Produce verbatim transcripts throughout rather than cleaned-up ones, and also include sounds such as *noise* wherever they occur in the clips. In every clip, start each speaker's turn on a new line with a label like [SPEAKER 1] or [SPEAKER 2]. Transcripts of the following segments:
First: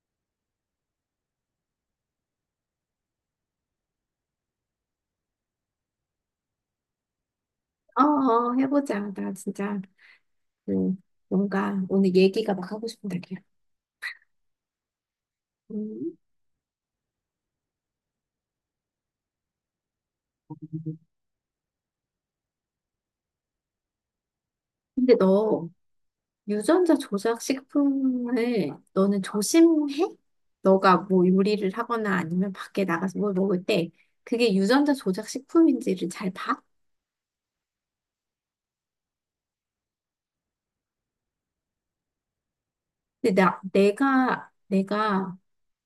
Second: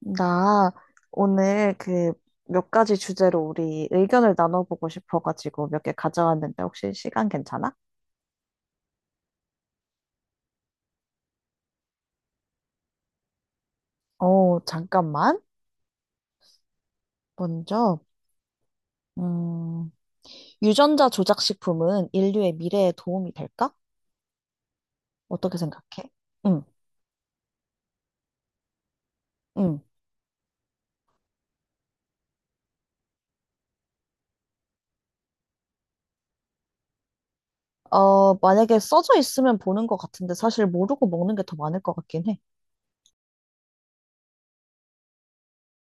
[SPEAKER 1] 나 오늘 그 몇 가지 주제로 우리 의견을 나눠보고 싶어가지고 몇 개 가져왔는데 혹시 시간 괜찮아?
[SPEAKER 2] 어, 어, 해보자. 나 진짜, 음, 뭔가 오늘 얘기가 막 하고 싶은 날이야.
[SPEAKER 1] 어, 잠깐만.
[SPEAKER 2] 음.
[SPEAKER 1] 먼저, 음, 유전자 조작식품은 인류의 미래에 도움이 될까?
[SPEAKER 2] 근데
[SPEAKER 1] 어떻게
[SPEAKER 2] 너
[SPEAKER 1] 생각해? 응,
[SPEAKER 2] 유전자 조작 식품을 너는
[SPEAKER 1] 응.
[SPEAKER 2] 조심해? 너가 뭐 요리를 하거나 아니면 밖에 나가서 뭘 먹을 때 그게 유전자 조작 식품인지를 잘 봐?
[SPEAKER 1] 어, 만약에 써져 있으면 보는 것 같은데 사실 모르고 먹는 게 더 많을 것 같긴 해.
[SPEAKER 2] 근데 나, 내가, 내가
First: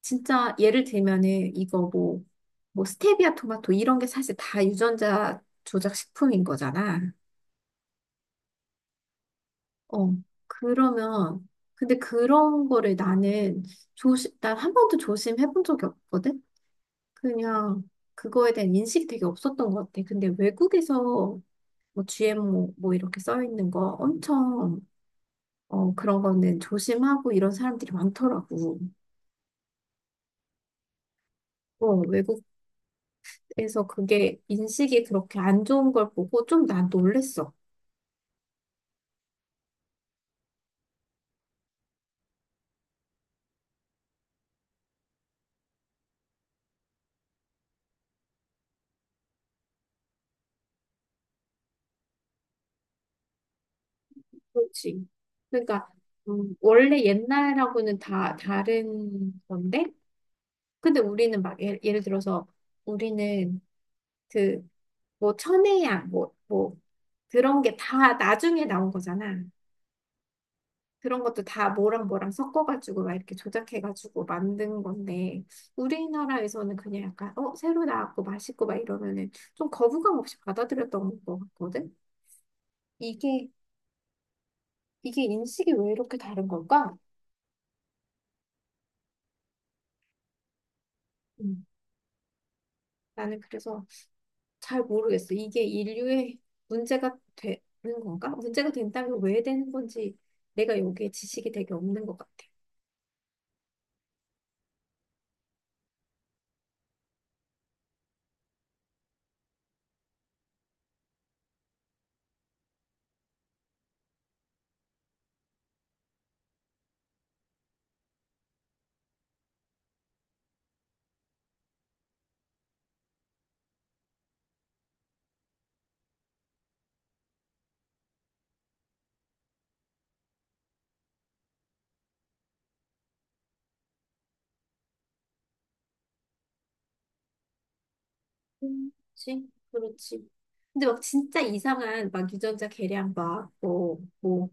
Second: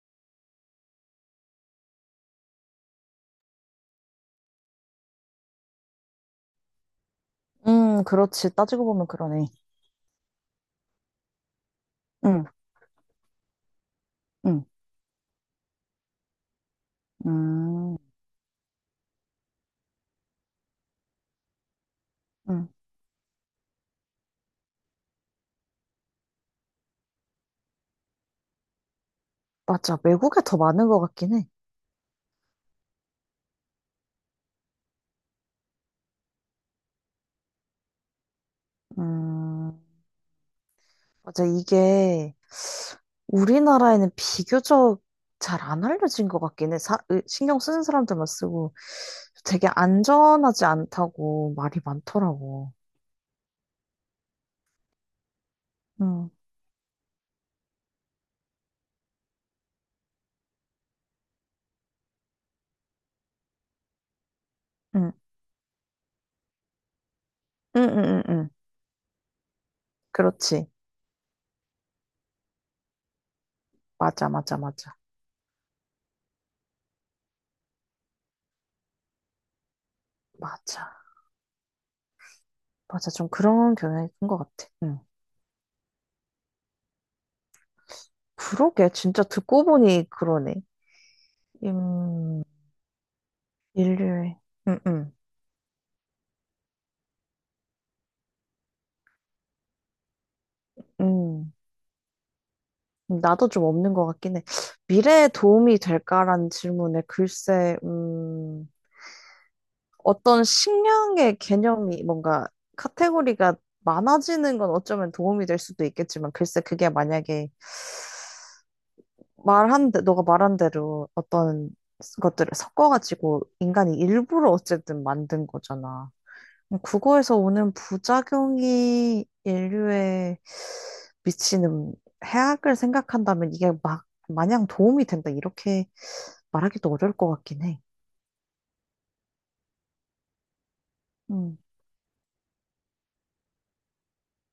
[SPEAKER 2] 진짜 예를 들면은 이거 뭐, 뭐 스테비아 토마토 이런 게 사실 다 유전자 조작 식품인 거잖아.
[SPEAKER 1] 음, 그렇지. 따지고 보면 그러네.
[SPEAKER 2] 어, 그러면, 근데
[SPEAKER 1] 응,
[SPEAKER 2] 그런 거를 나는 조심, 난
[SPEAKER 1] 응,
[SPEAKER 2] 한 번도 조심해본 적이 없거든? 그냥
[SPEAKER 1] 음,
[SPEAKER 2] 그거에 대한 인식이 되게 없었던 것 같아. 근데 외국에서 뭐
[SPEAKER 1] 응.
[SPEAKER 2] 지엠오 뭐 이렇게 써 있는 거 엄청, 어, 그런 거는 조심하고 이런 사람들이 많더라고.
[SPEAKER 1] 맞아. 외국에 더 많은 것 같긴 해.
[SPEAKER 2] 어, 외국에서 그게 인식이 그렇게 안 좋은 걸 보고 좀 난 놀랬어.
[SPEAKER 1] 음. 맞아, 이게 우리나라에는 비교적 잘 안 알려진 것 같긴 해. 사, 으, 신경 쓰는 사람들만 쓰고 되게 안전하지 않다고 말이 많더라고.
[SPEAKER 2] 그렇지. 그러니까,
[SPEAKER 1] 응,
[SPEAKER 2] 음, 원래 옛날하고는 다 다른 건데, 근데 우리는 막 예를, 예를 들어서 우리는 그
[SPEAKER 1] 응,
[SPEAKER 2] 뭐 천혜야 뭐 뭐 그런 게
[SPEAKER 1] 응, 응,
[SPEAKER 2] 다
[SPEAKER 1] 응, 응.
[SPEAKER 2] 나중에 나온 거잖아.
[SPEAKER 1] 그렇지.
[SPEAKER 2] 그런 것도 다 뭐랑 뭐랑 섞어가지고 막 이렇게 조작해가지고
[SPEAKER 1] 맞아, 맞아,
[SPEAKER 2] 만든
[SPEAKER 1] 맞아.
[SPEAKER 2] 건데 우리나라에서는 그냥 약간 어 새로 나왔고 맛있고 막 이러면은 좀 거부감 없이
[SPEAKER 1] 맞아.
[SPEAKER 2] 받아들였던 것 같거든.
[SPEAKER 1] 맞아. 좀
[SPEAKER 2] 이게
[SPEAKER 1] 그런 경향이 큰 것 같아. 응.
[SPEAKER 2] 이게 인식이 왜 이렇게 다른 걸까?
[SPEAKER 1] 그러게. 진짜 듣고 보니 그러네.
[SPEAKER 2] 음,
[SPEAKER 1] 음,
[SPEAKER 2] 나는 그래서
[SPEAKER 1] 인류의. 응,
[SPEAKER 2] 잘
[SPEAKER 1] 응,
[SPEAKER 2] 모르겠어. 이게 인류의 문제가 되는 건가? 문제가 된다면 왜 되는 건지 내가 여기에 지식이
[SPEAKER 1] 응.
[SPEAKER 2] 되게 없는 것 같아.
[SPEAKER 1] 나도 좀 없는 것 같긴 해. 미래에 도움이 될까라는 질문에 글쎄, 음, 어떤 식량의 개념이 뭔가 카테고리가 많아지는 건 어쩌면 도움이 될 수도 있겠지만, 글쎄, 그게 만약에 말한, 대- 너가 말한 대로 어떤 것들을 섞어가지고 인간이 일부러 어쨌든 만든 거잖아. 그거에서 오는 부작용이 인류에 미치는 해악을 생각한다면 이게 막 마냥 도움이 된다 이렇게 말하기도 어려울 것 같긴 해.
[SPEAKER 2] 음. 그렇지, 그렇지. 근데 막 진짜
[SPEAKER 1] 음,
[SPEAKER 2] 이상한 막 유전자 계량 막 뭐, 뭐,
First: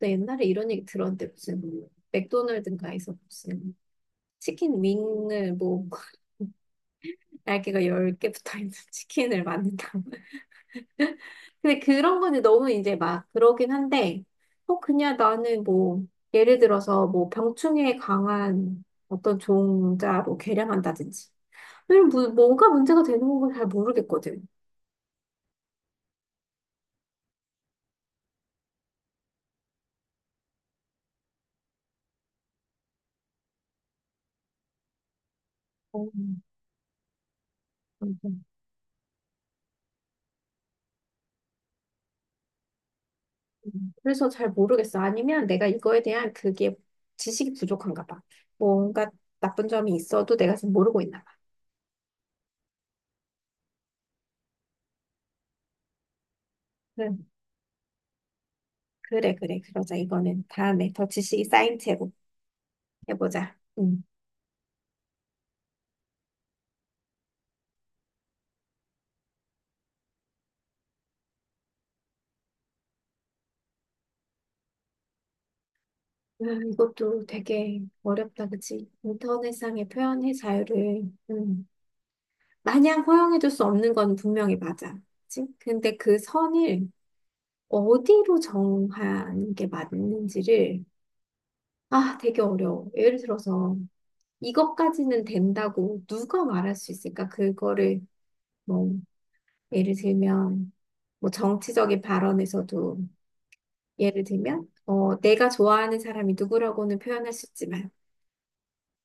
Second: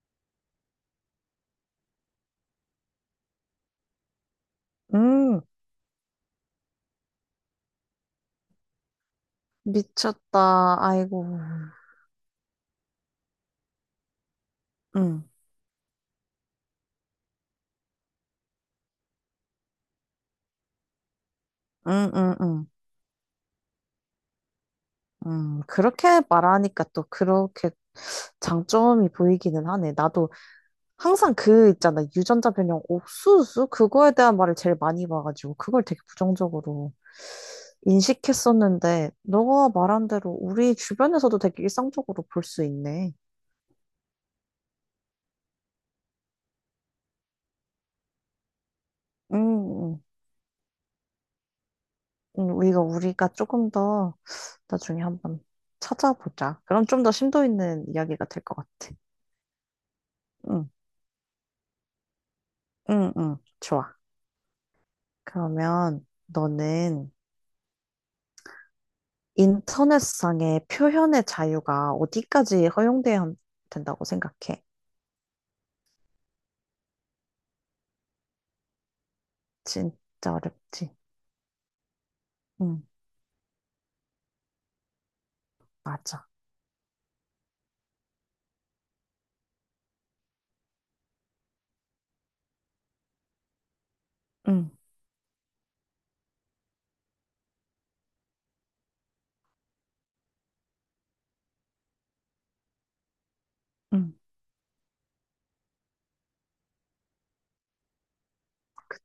[SPEAKER 2] 나 옛날에 이런 얘기 들었는데 무슨 맥도날드인가에서 무슨 치킨
[SPEAKER 1] 음,
[SPEAKER 2] 윙을 뭐 *laughs* 날개가 열 개 붙어 있는 치킨을 만든다고.
[SPEAKER 1] 미쳤다. 아이고.
[SPEAKER 2] 근데 그런 거는 너무 이제 막 그러긴 한데, 어, 그냥
[SPEAKER 1] 음,
[SPEAKER 2] 나는 뭐, 예를 들어서 뭐 병충해에 강한 어떤 종자로 개량한다든지. 이런
[SPEAKER 1] 음,
[SPEAKER 2] 무-
[SPEAKER 1] 음, 음.
[SPEAKER 2] 뭔가 문제가 되는 건 잘 모르겠거든.
[SPEAKER 1] 음, 그렇게 말하니까 또 그렇게 장점이 보이기는 하네. 나도 항상 그 있잖아. 유전자 변형 옥수수? 그거에 대한 말을 제일 많이 봐가지고 그걸 되게
[SPEAKER 2] 어,
[SPEAKER 1] 부정적으로
[SPEAKER 2] 맞아.
[SPEAKER 1] 인식했었는데 너가 말한 대로 우리 주변에서도 되게 일상적으로 볼 수 있네.
[SPEAKER 2] 음, 그래서 잘 모르겠어. 아니면 내가 이거에 대한 그게 지식이 부족한가 봐. 뭔가
[SPEAKER 1] 음,
[SPEAKER 2] 나쁜 점이
[SPEAKER 1] 음.
[SPEAKER 2] 있어도 내가 지금 모르고 있나 봐.
[SPEAKER 1] 음, 우리가 우리가 조금 더 나중에 한번 찾아보자. 그럼 좀 더
[SPEAKER 2] 응,
[SPEAKER 1] 심도 있는 이야기가 될 것 같아.
[SPEAKER 2] 그래, 그래, 그러자. 이거는
[SPEAKER 1] 응,
[SPEAKER 2] 다음에 더 지식이 쌓인 채로
[SPEAKER 1] 응, 응.
[SPEAKER 2] 해보자.
[SPEAKER 1] 좋아.
[SPEAKER 2] 응.
[SPEAKER 1] 그러면 너는 인터넷상의 표현의 자유가 어디까지 허용돼야 한- 된다고 생각해?
[SPEAKER 2] 음, 이것도 되게 어렵다, 그치? 인터넷상의
[SPEAKER 1] 진짜
[SPEAKER 2] 표현의
[SPEAKER 1] 어렵지.
[SPEAKER 2] 자유를, 음,
[SPEAKER 1] 응,
[SPEAKER 2] 마냥 허용해줄 수 없는 건 분명히 맞아. 그치? 근데 그
[SPEAKER 1] 맞아.
[SPEAKER 2] 선을 어디로 정하는 게 맞는지를, 아, 되게 어려워. 예를 들어서,
[SPEAKER 1] 응,
[SPEAKER 2] 이것까지는 된다고 누가 말할 수 있을까? 그거를, 뭐, 예를 들면, 뭐, 정치적인 발언에서도,
[SPEAKER 1] 응,
[SPEAKER 2] 예를 들면, 어, 내가 좋아하는 사람이 누구라고는 표현할 수 있지만,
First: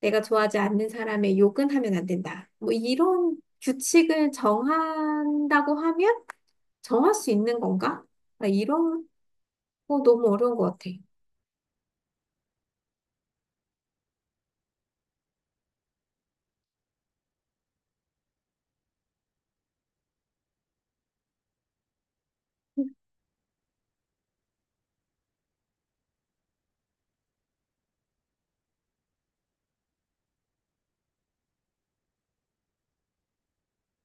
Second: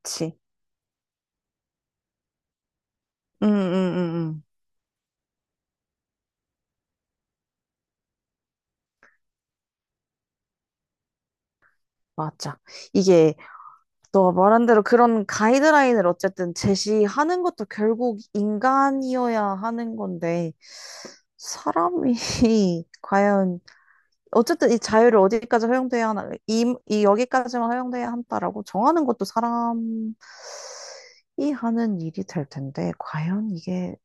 [SPEAKER 2] 내가 좋아하지 않는 사람의 욕은 하면 안 된다. 뭐 이런
[SPEAKER 1] 응, 응, 응,
[SPEAKER 2] 규칙을
[SPEAKER 1] 응.
[SPEAKER 2] 정한다고 하면 정할 수 있는 건가? 나 이런 거 너무 어려운 것 같아.
[SPEAKER 1] 맞아. 이게 너 말한 대로 그런 가이드라인을 어쨌든 제시하는 것도 결국 인간이어야 하는 건데, 사람이 *laughs* 과연 어쨌든 이 자유를 어디까지 허용돼야 하나, 이, 이 여기까지만 허용돼야 한다라고 정하는 것도 사람이 하는 일이 될 텐데, 과연 이게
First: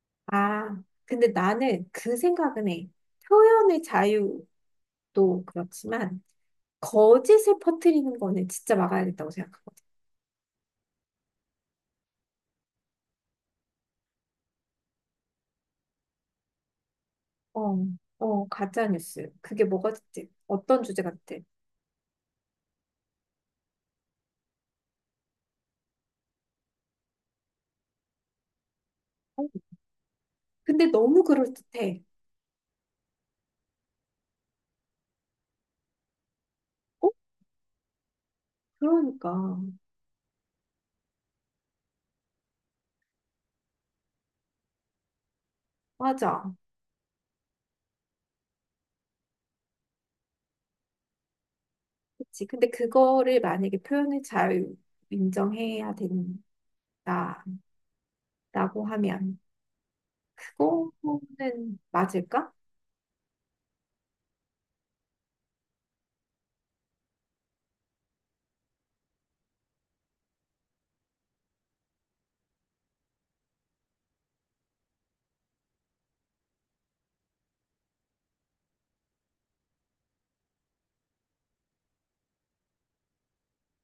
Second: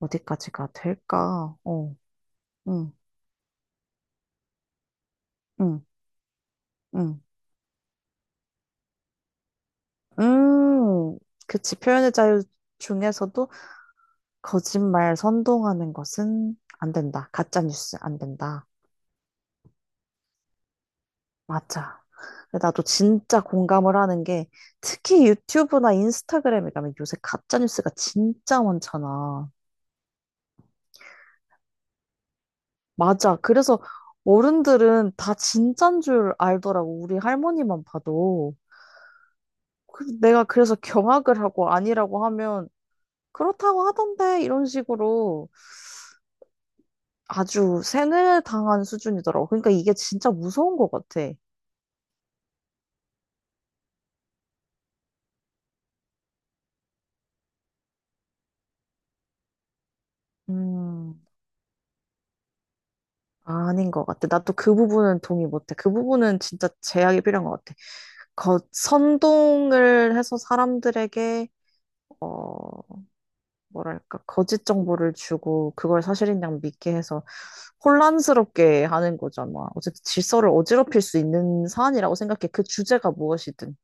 [SPEAKER 1] 어디까지가
[SPEAKER 2] 아, 근데
[SPEAKER 1] 될까?
[SPEAKER 2] 나는
[SPEAKER 1] 어,
[SPEAKER 2] 그 생각은 해.
[SPEAKER 1] 응,
[SPEAKER 2] 표현의 자유도
[SPEAKER 1] 응.
[SPEAKER 2] 그렇지만,
[SPEAKER 1] 음,
[SPEAKER 2] 거짓을 퍼뜨리는 거는 진짜 막아야겠다고 생각하거든.
[SPEAKER 1] 음, 그치. 표현의 자유 중에서도 거짓말 선동하는 것은 안 된다. 가짜
[SPEAKER 2] 어,
[SPEAKER 1] 뉴스 안
[SPEAKER 2] 어,
[SPEAKER 1] 된다.
[SPEAKER 2] 가짜뉴스. 그게 뭐가 됐든, 어떤 주제같
[SPEAKER 1] 맞아. 근데 나도 진짜 공감을 하는 게 특히 유튜브나 인스타그램에 가면 요새 가짜 뉴스가 진짜 많잖아.
[SPEAKER 2] 아 근데 너무 그럴듯해.
[SPEAKER 1] 맞아. 그래서 어른들은 다 진짠 줄 알더라고.
[SPEAKER 2] 어?
[SPEAKER 1] 우리 할머니만 봐도.
[SPEAKER 2] 그러니까.
[SPEAKER 1] 그- 내가 그래서 경악을 하고 아니라고 하면 그렇다고 하던데 이런 식으로
[SPEAKER 2] 맞아.
[SPEAKER 1] 아주 세뇌당한 수준이더라고. 그러니까 이게 진짜 무서운 것 같아.
[SPEAKER 2] 그치. 근데 그거를 만약에 표현을 잘 인정해야 된다라고 하면
[SPEAKER 1] 음,
[SPEAKER 2] 그거는 맞을까?
[SPEAKER 1] 아닌 것 같아. 나 또 그 부분은 동의 못해. 그 부분은 진짜 제약이 필요한 것 같아. 거, 선동을 해서 사람들에게, 어, 뭐랄까, 거짓 정보를 주고, 그걸 사실인 양 믿게 해서 혼란스럽게 하는 거잖아. 어쨌든 질서를 어지럽힐 수 있는 사안이라고 생각해. 그 주제가 무엇이든.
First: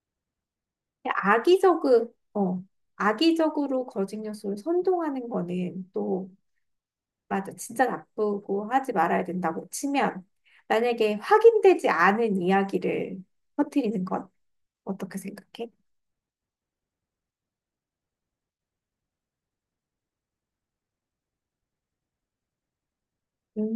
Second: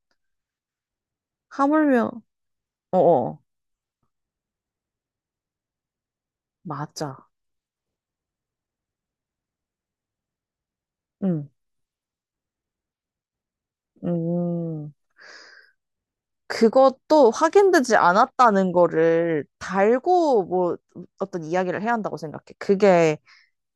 [SPEAKER 2] 그냥
[SPEAKER 1] 하물며,
[SPEAKER 2] 악의적으로, 어,
[SPEAKER 1] 어어,
[SPEAKER 2] 악의적으로 거짓 요소를 선동하는 거는 또
[SPEAKER 1] 맞아.
[SPEAKER 2] 맞아. 진짜 나쁘고 하지 말아야 된다고 치면 만약에
[SPEAKER 1] 응,
[SPEAKER 2] 확인되지 않은 이야기를 퍼뜨리는 건
[SPEAKER 1] 음.
[SPEAKER 2] 어떻게 생각해?
[SPEAKER 1] 그것도 확인되지 않았다는 거를 달고 뭐 어떤 이야기를 해야 한다고 생각해. 그게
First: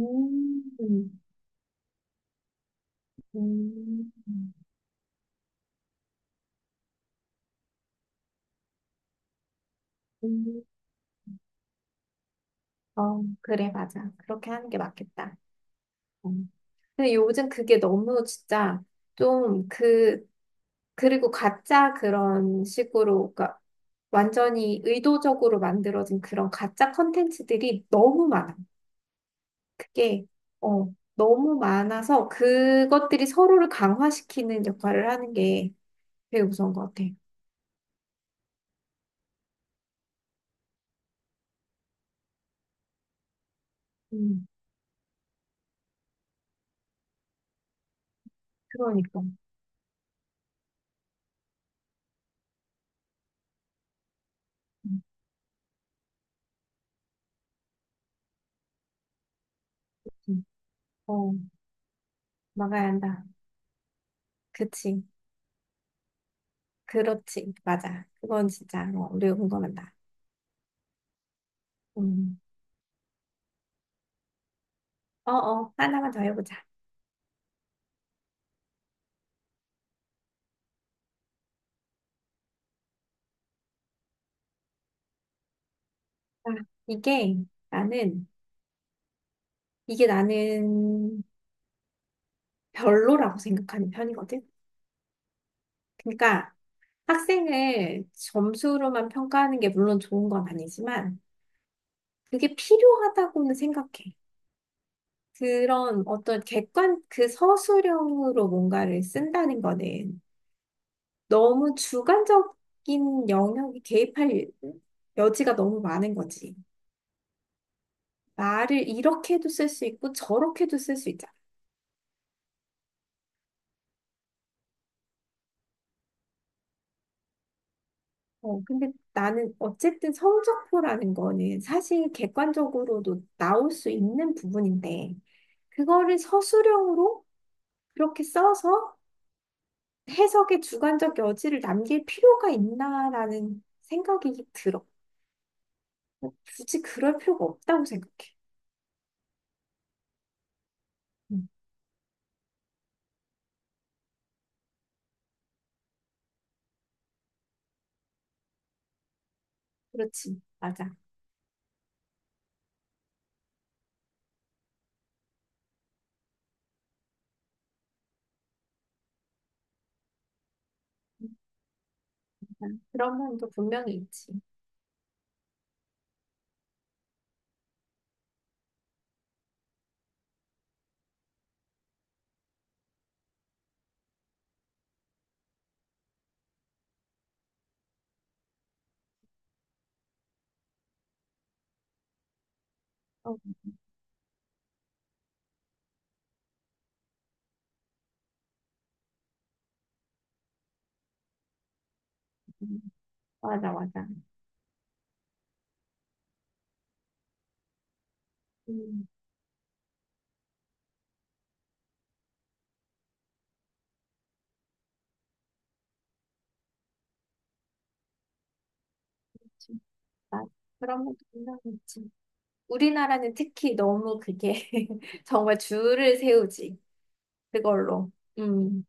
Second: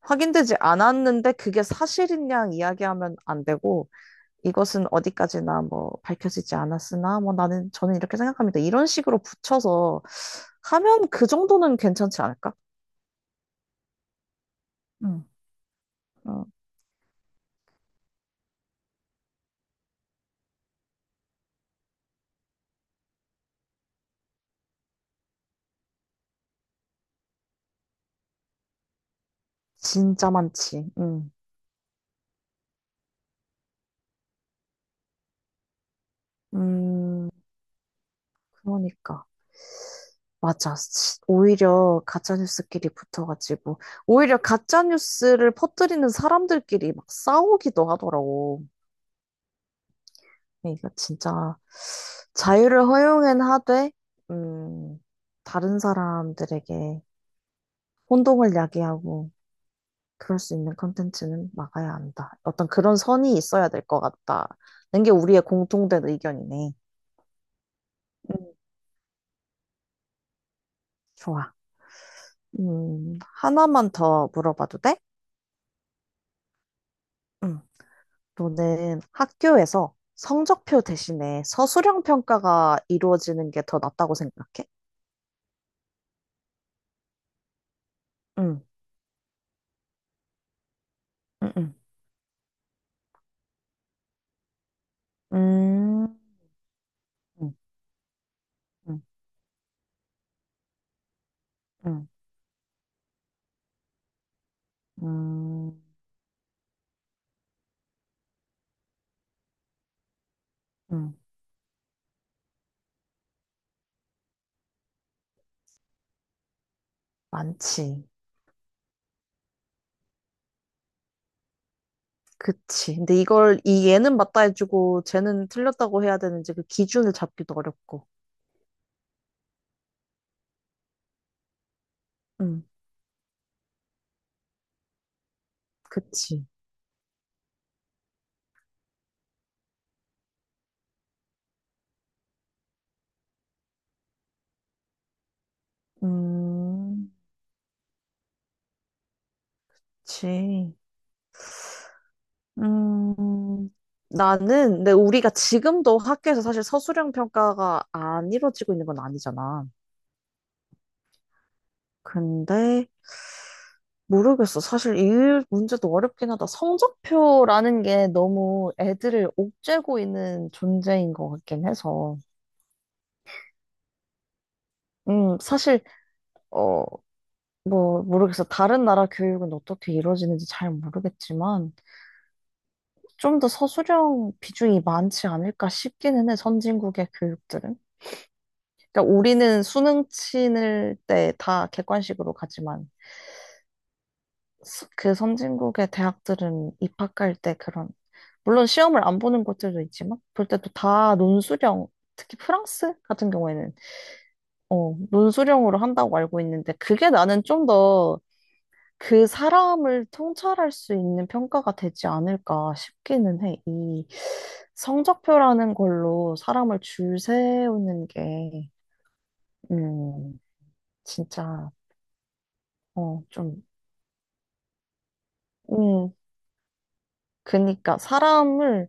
[SPEAKER 1] 확인되지 않았는데 그게 사실인 양 이야기하면 안 되고
[SPEAKER 2] 음,
[SPEAKER 1] 이것은 어디까지나 뭐 밝혀지지 않았으나 뭐 나는 저는 이렇게 생각합니다. 이런 식으로 붙여서
[SPEAKER 2] 음.
[SPEAKER 1] 하면 그 정도는 괜찮지 않을까?
[SPEAKER 2] 어, 그래, 맞아. 그렇게 하는 게
[SPEAKER 1] 음.
[SPEAKER 2] 맞겠다.
[SPEAKER 1] 어,
[SPEAKER 2] 근데 요즘 그게 너무 진짜 좀 그, 그리고 가짜 그런 식으로, 그러니까 완전히 의도적으로 만들어진 그런 가짜 컨텐츠들이 너무 많아. 그게,
[SPEAKER 1] 진짜 많지.
[SPEAKER 2] 어,
[SPEAKER 1] 음.
[SPEAKER 2] 너무 많아서 그것들이 서로를 강화시키는 역할을 하는 게 되게 무서운 것 같아.
[SPEAKER 1] 음, 그러니까. 맞아. 시- 오히려 가짜뉴스끼리 붙어가지고, 오히려
[SPEAKER 2] 음,
[SPEAKER 1] 가짜뉴스를 퍼뜨리는 사람들끼리 막 싸우기도 하더라고.
[SPEAKER 2] 그러니까.
[SPEAKER 1] 이거 진짜 자유를 허용은 하되, 음,
[SPEAKER 2] 음,
[SPEAKER 1] 다른 사람들에게 혼동을 야기하고, 그럴
[SPEAKER 2] 음.
[SPEAKER 1] 수 있는
[SPEAKER 2] 어,
[SPEAKER 1] 컨텐츠는 막아야 한다. 어떤
[SPEAKER 2] 막아야
[SPEAKER 1] 그런
[SPEAKER 2] 한다.
[SPEAKER 1] 선이 있어야 될 것 같다.
[SPEAKER 2] 그치.
[SPEAKER 1] 는게 우리의 공통된 의견이네.
[SPEAKER 2] 그렇지. 맞아. 그건
[SPEAKER 1] 음,
[SPEAKER 2] 진짜, 어, 우리가 공감한다.
[SPEAKER 1] 좋아.
[SPEAKER 2] 음.
[SPEAKER 1] 음, 하나만 더 물어봐도 돼?
[SPEAKER 2] 어, 어, 하나만 더 해보자.
[SPEAKER 1] 응. 너는 학교에서 성적표 대신에 서술형 평가가 이루어지는 게 더 낫다고 생각해?
[SPEAKER 2] 아, 이게 나는,
[SPEAKER 1] 응,
[SPEAKER 2] 이게 나는
[SPEAKER 1] 응, 응,
[SPEAKER 2] 별로라고 생각하는 편이거든.
[SPEAKER 1] 음,
[SPEAKER 2] 그러니까
[SPEAKER 1] 응,
[SPEAKER 2] 학생을
[SPEAKER 1] 응,
[SPEAKER 2] 점수로만 평가하는 게 물론 좋은 건 아니지만
[SPEAKER 1] 응,
[SPEAKER 2] 그게 필요하다고는 생각해.
[SPEAKER 1] 음,
[SPEAKER 2] 그런 어떤 객관, 그 서술형으로 뭔가를 쓴다는 거는
[SPEAKER 1] 응.
[SPEAKER 2] 너무 주관적인 영역에 개입할 여지가 너무 많은 거지.
[SPEAKER 1] 많지.
[SPEAKER 2] 말을 이렇게도 쓸 수 있고 저렇게도 쓸 수 있잖아.
[SPEAKER 1] 그치. 근데 이걸 이 얘는 맞다 해주고 쟤는 틀렸다고 해야 되는지 그 기준을 잡기도 어렵고.
[SPEAKER 2] 어, 근데 나는 어쨌든 성적표라는 거는 사실
[SPEAKER 1] 응,
[SPEAKER 2] 객관적으로도 나올 수 있는 부분인데, 그거를
[SPEAKER 1] 그치.
[SPEAKER 2] 서술형으로 그렇게 써서 해석의 주관적 여지를 남길 필요가 있나라는 생각이 들어. 굳이
[SPEAKER 1] 음,
[SPEAKER 2] 그럴 필요가 없다고 생각해.
[SPEAKER 1] 그치.
[SPEAKER 2] 음,
[SPEAKER 1] 음, 나는 근데 우리가 지금도 학교에서 사실 서술형 평가가 안 이루어지고 있는 건 아니잖아.
[SPEAKER 2] 그렇지. 맞아.
[SPEAKER 1] 근데 모르겠어. 사실 이 문제도 어렵긴 하다. 성적표라는 게 너무 애들을 옥죄고 있는 존재인
[SPEAKER 2] 음,
[SPEAKER 1] 것 같긴 해서.
[SPEAKER 2] 맞아. 그런 면도 분명히 있지.
[SPEAKER 1] 음, 사실 어, 뭐 모르겠어. 다른 나라 교육은 어떻게 이루어지는지 잘 모르겠지만 좀 더 서술형 비중이 많지 않을까 싶기는 해. 선진국의 교육들은. 그러니까 우리는 수능 치는 때 다 객관식으로 가지만
[SPEAKER 2] 어,
[SPEAKER 1] 스- 그 선진국의 대학들은 입학할 때 그런 물론 시험을 안 보는 것들도 있지만 볼 때도 다 논술형 특히
[SPEAKER 2] 음,
[SPEAKER 1] 프랑스 같은
[SPEAKER 2] 맞아,
[SPEAKER 1] 경우에는
[SPEAKER 2] 맞아.
[SPEAKER 1] 어, 논술형으로 한다고 알고 있는데 그게 나는 좀 더
[SPEAKER 2] 음,
[SPEAKER 1] 그 사람을 통찰할 수 있는 평가가 되지 않을까 싶기는 해. 이 성적표라는 걸로 사람을 줄 세우는 게
[SPEAKER 2] 그렇지.
[SPEAKER 1] 음,
[SPEAKER 2] 맞아. 그런 면도 분명히
[SPEAKER 1] 진짜
[SPEAKER 2] 있지.
[SPEAKER 1] 어,
[SPEAKER 2] 우리나라는
[SPEAKER 1] 좀
[SPEAKER 2] 특히 너무 그게 *laughs* 정말
[SPEAKER 1] 음,
[SPEAKER 2] 줄을 세우지.
[SPEAKER 1] 그니까
[SPEAKER 2] 그걸로. 음,
[SPEAKER 1] 사람을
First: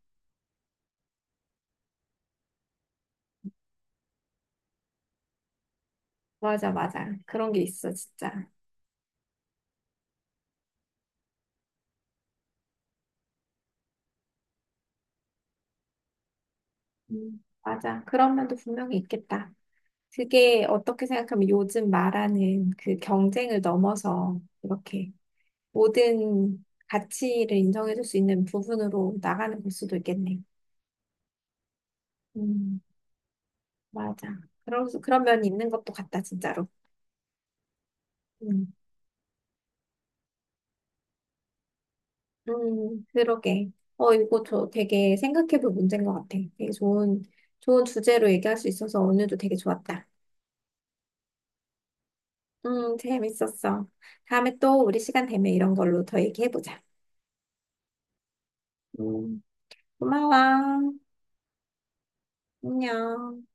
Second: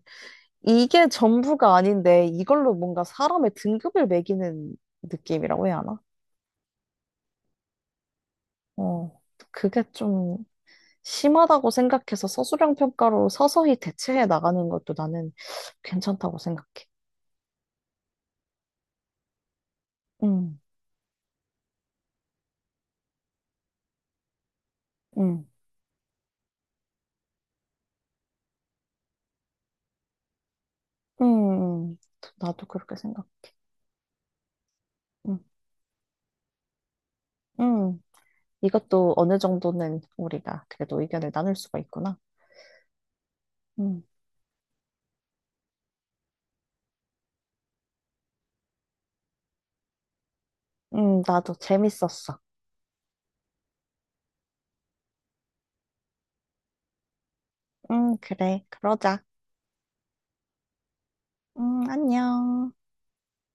[SPEAKER 1] 이게 전부가 아닌데 이걸로 뭔가 사람의 등급을 매기는 느낌이라고 해야 하나?
[SPEAKER 2] 맞아, 맞아. 그런 게 있어, 진짜.
[SPEAKER 1] 어, 그게 좀 심하다고 생각해서 서술형 평가로 서서히 대체해 나가는 것도 나는 괜찮다고 생각해.
[SPEAKER 2] 음, 맞아. 그런 면도 분명히 있겠다.
[SPEAKER 1] 응,
[SPEAKER 2] 그게 어떻게 생각하면 요즘 말하는 그 경쟁을 넘어서 이렇게
[SPEAKER 1] 응,
[SPEAKER 2] 모든 가치를 인정해줄 수 있는 부분으로 나가는 걸 수도 있겠네.
[SPEAKER 1] 응, 응. 나도
[SPEAKER 2] 음,
[SPEAKER 1] 그렇게 생각.
[SPEAKER 2] 맞아. 그런, 그런
[SPEAKER 1] 응,
[SPEAKER 2] 면이 있는 것도 같다, 진짜로.
[SPEAKER 1] 응.
[SPEAKER 2] 음.
[SPEAKER 1] 이것도 어느 정도는 우리가 그래도 의견을 나눌 수가 있구나.
[SPEAKER 2] 음, 그러게.
[SPEAKER 1] 응,
[SPEAKER 2] 어, 이거 저 되게 생각해볼 문제인 것 같아. 되게 좋은, 좋은 주제로 얘기할 수 있어서 오늘도 되게 좋았다.
[SPEAKER 1] 응, 나도 재밌었어.
[SPEAKER 2] 음, 재밌었어. 다음에 또 우리 시간 되면 이런 걸로 더 얘기해보자.
[SPEAKER 1] 응, 그래, 그러자.
[SPEAKER 2] 음, 고마워.
[SPEAKER 1] 응, 안녕.
[SPEAKER 2] 안녕.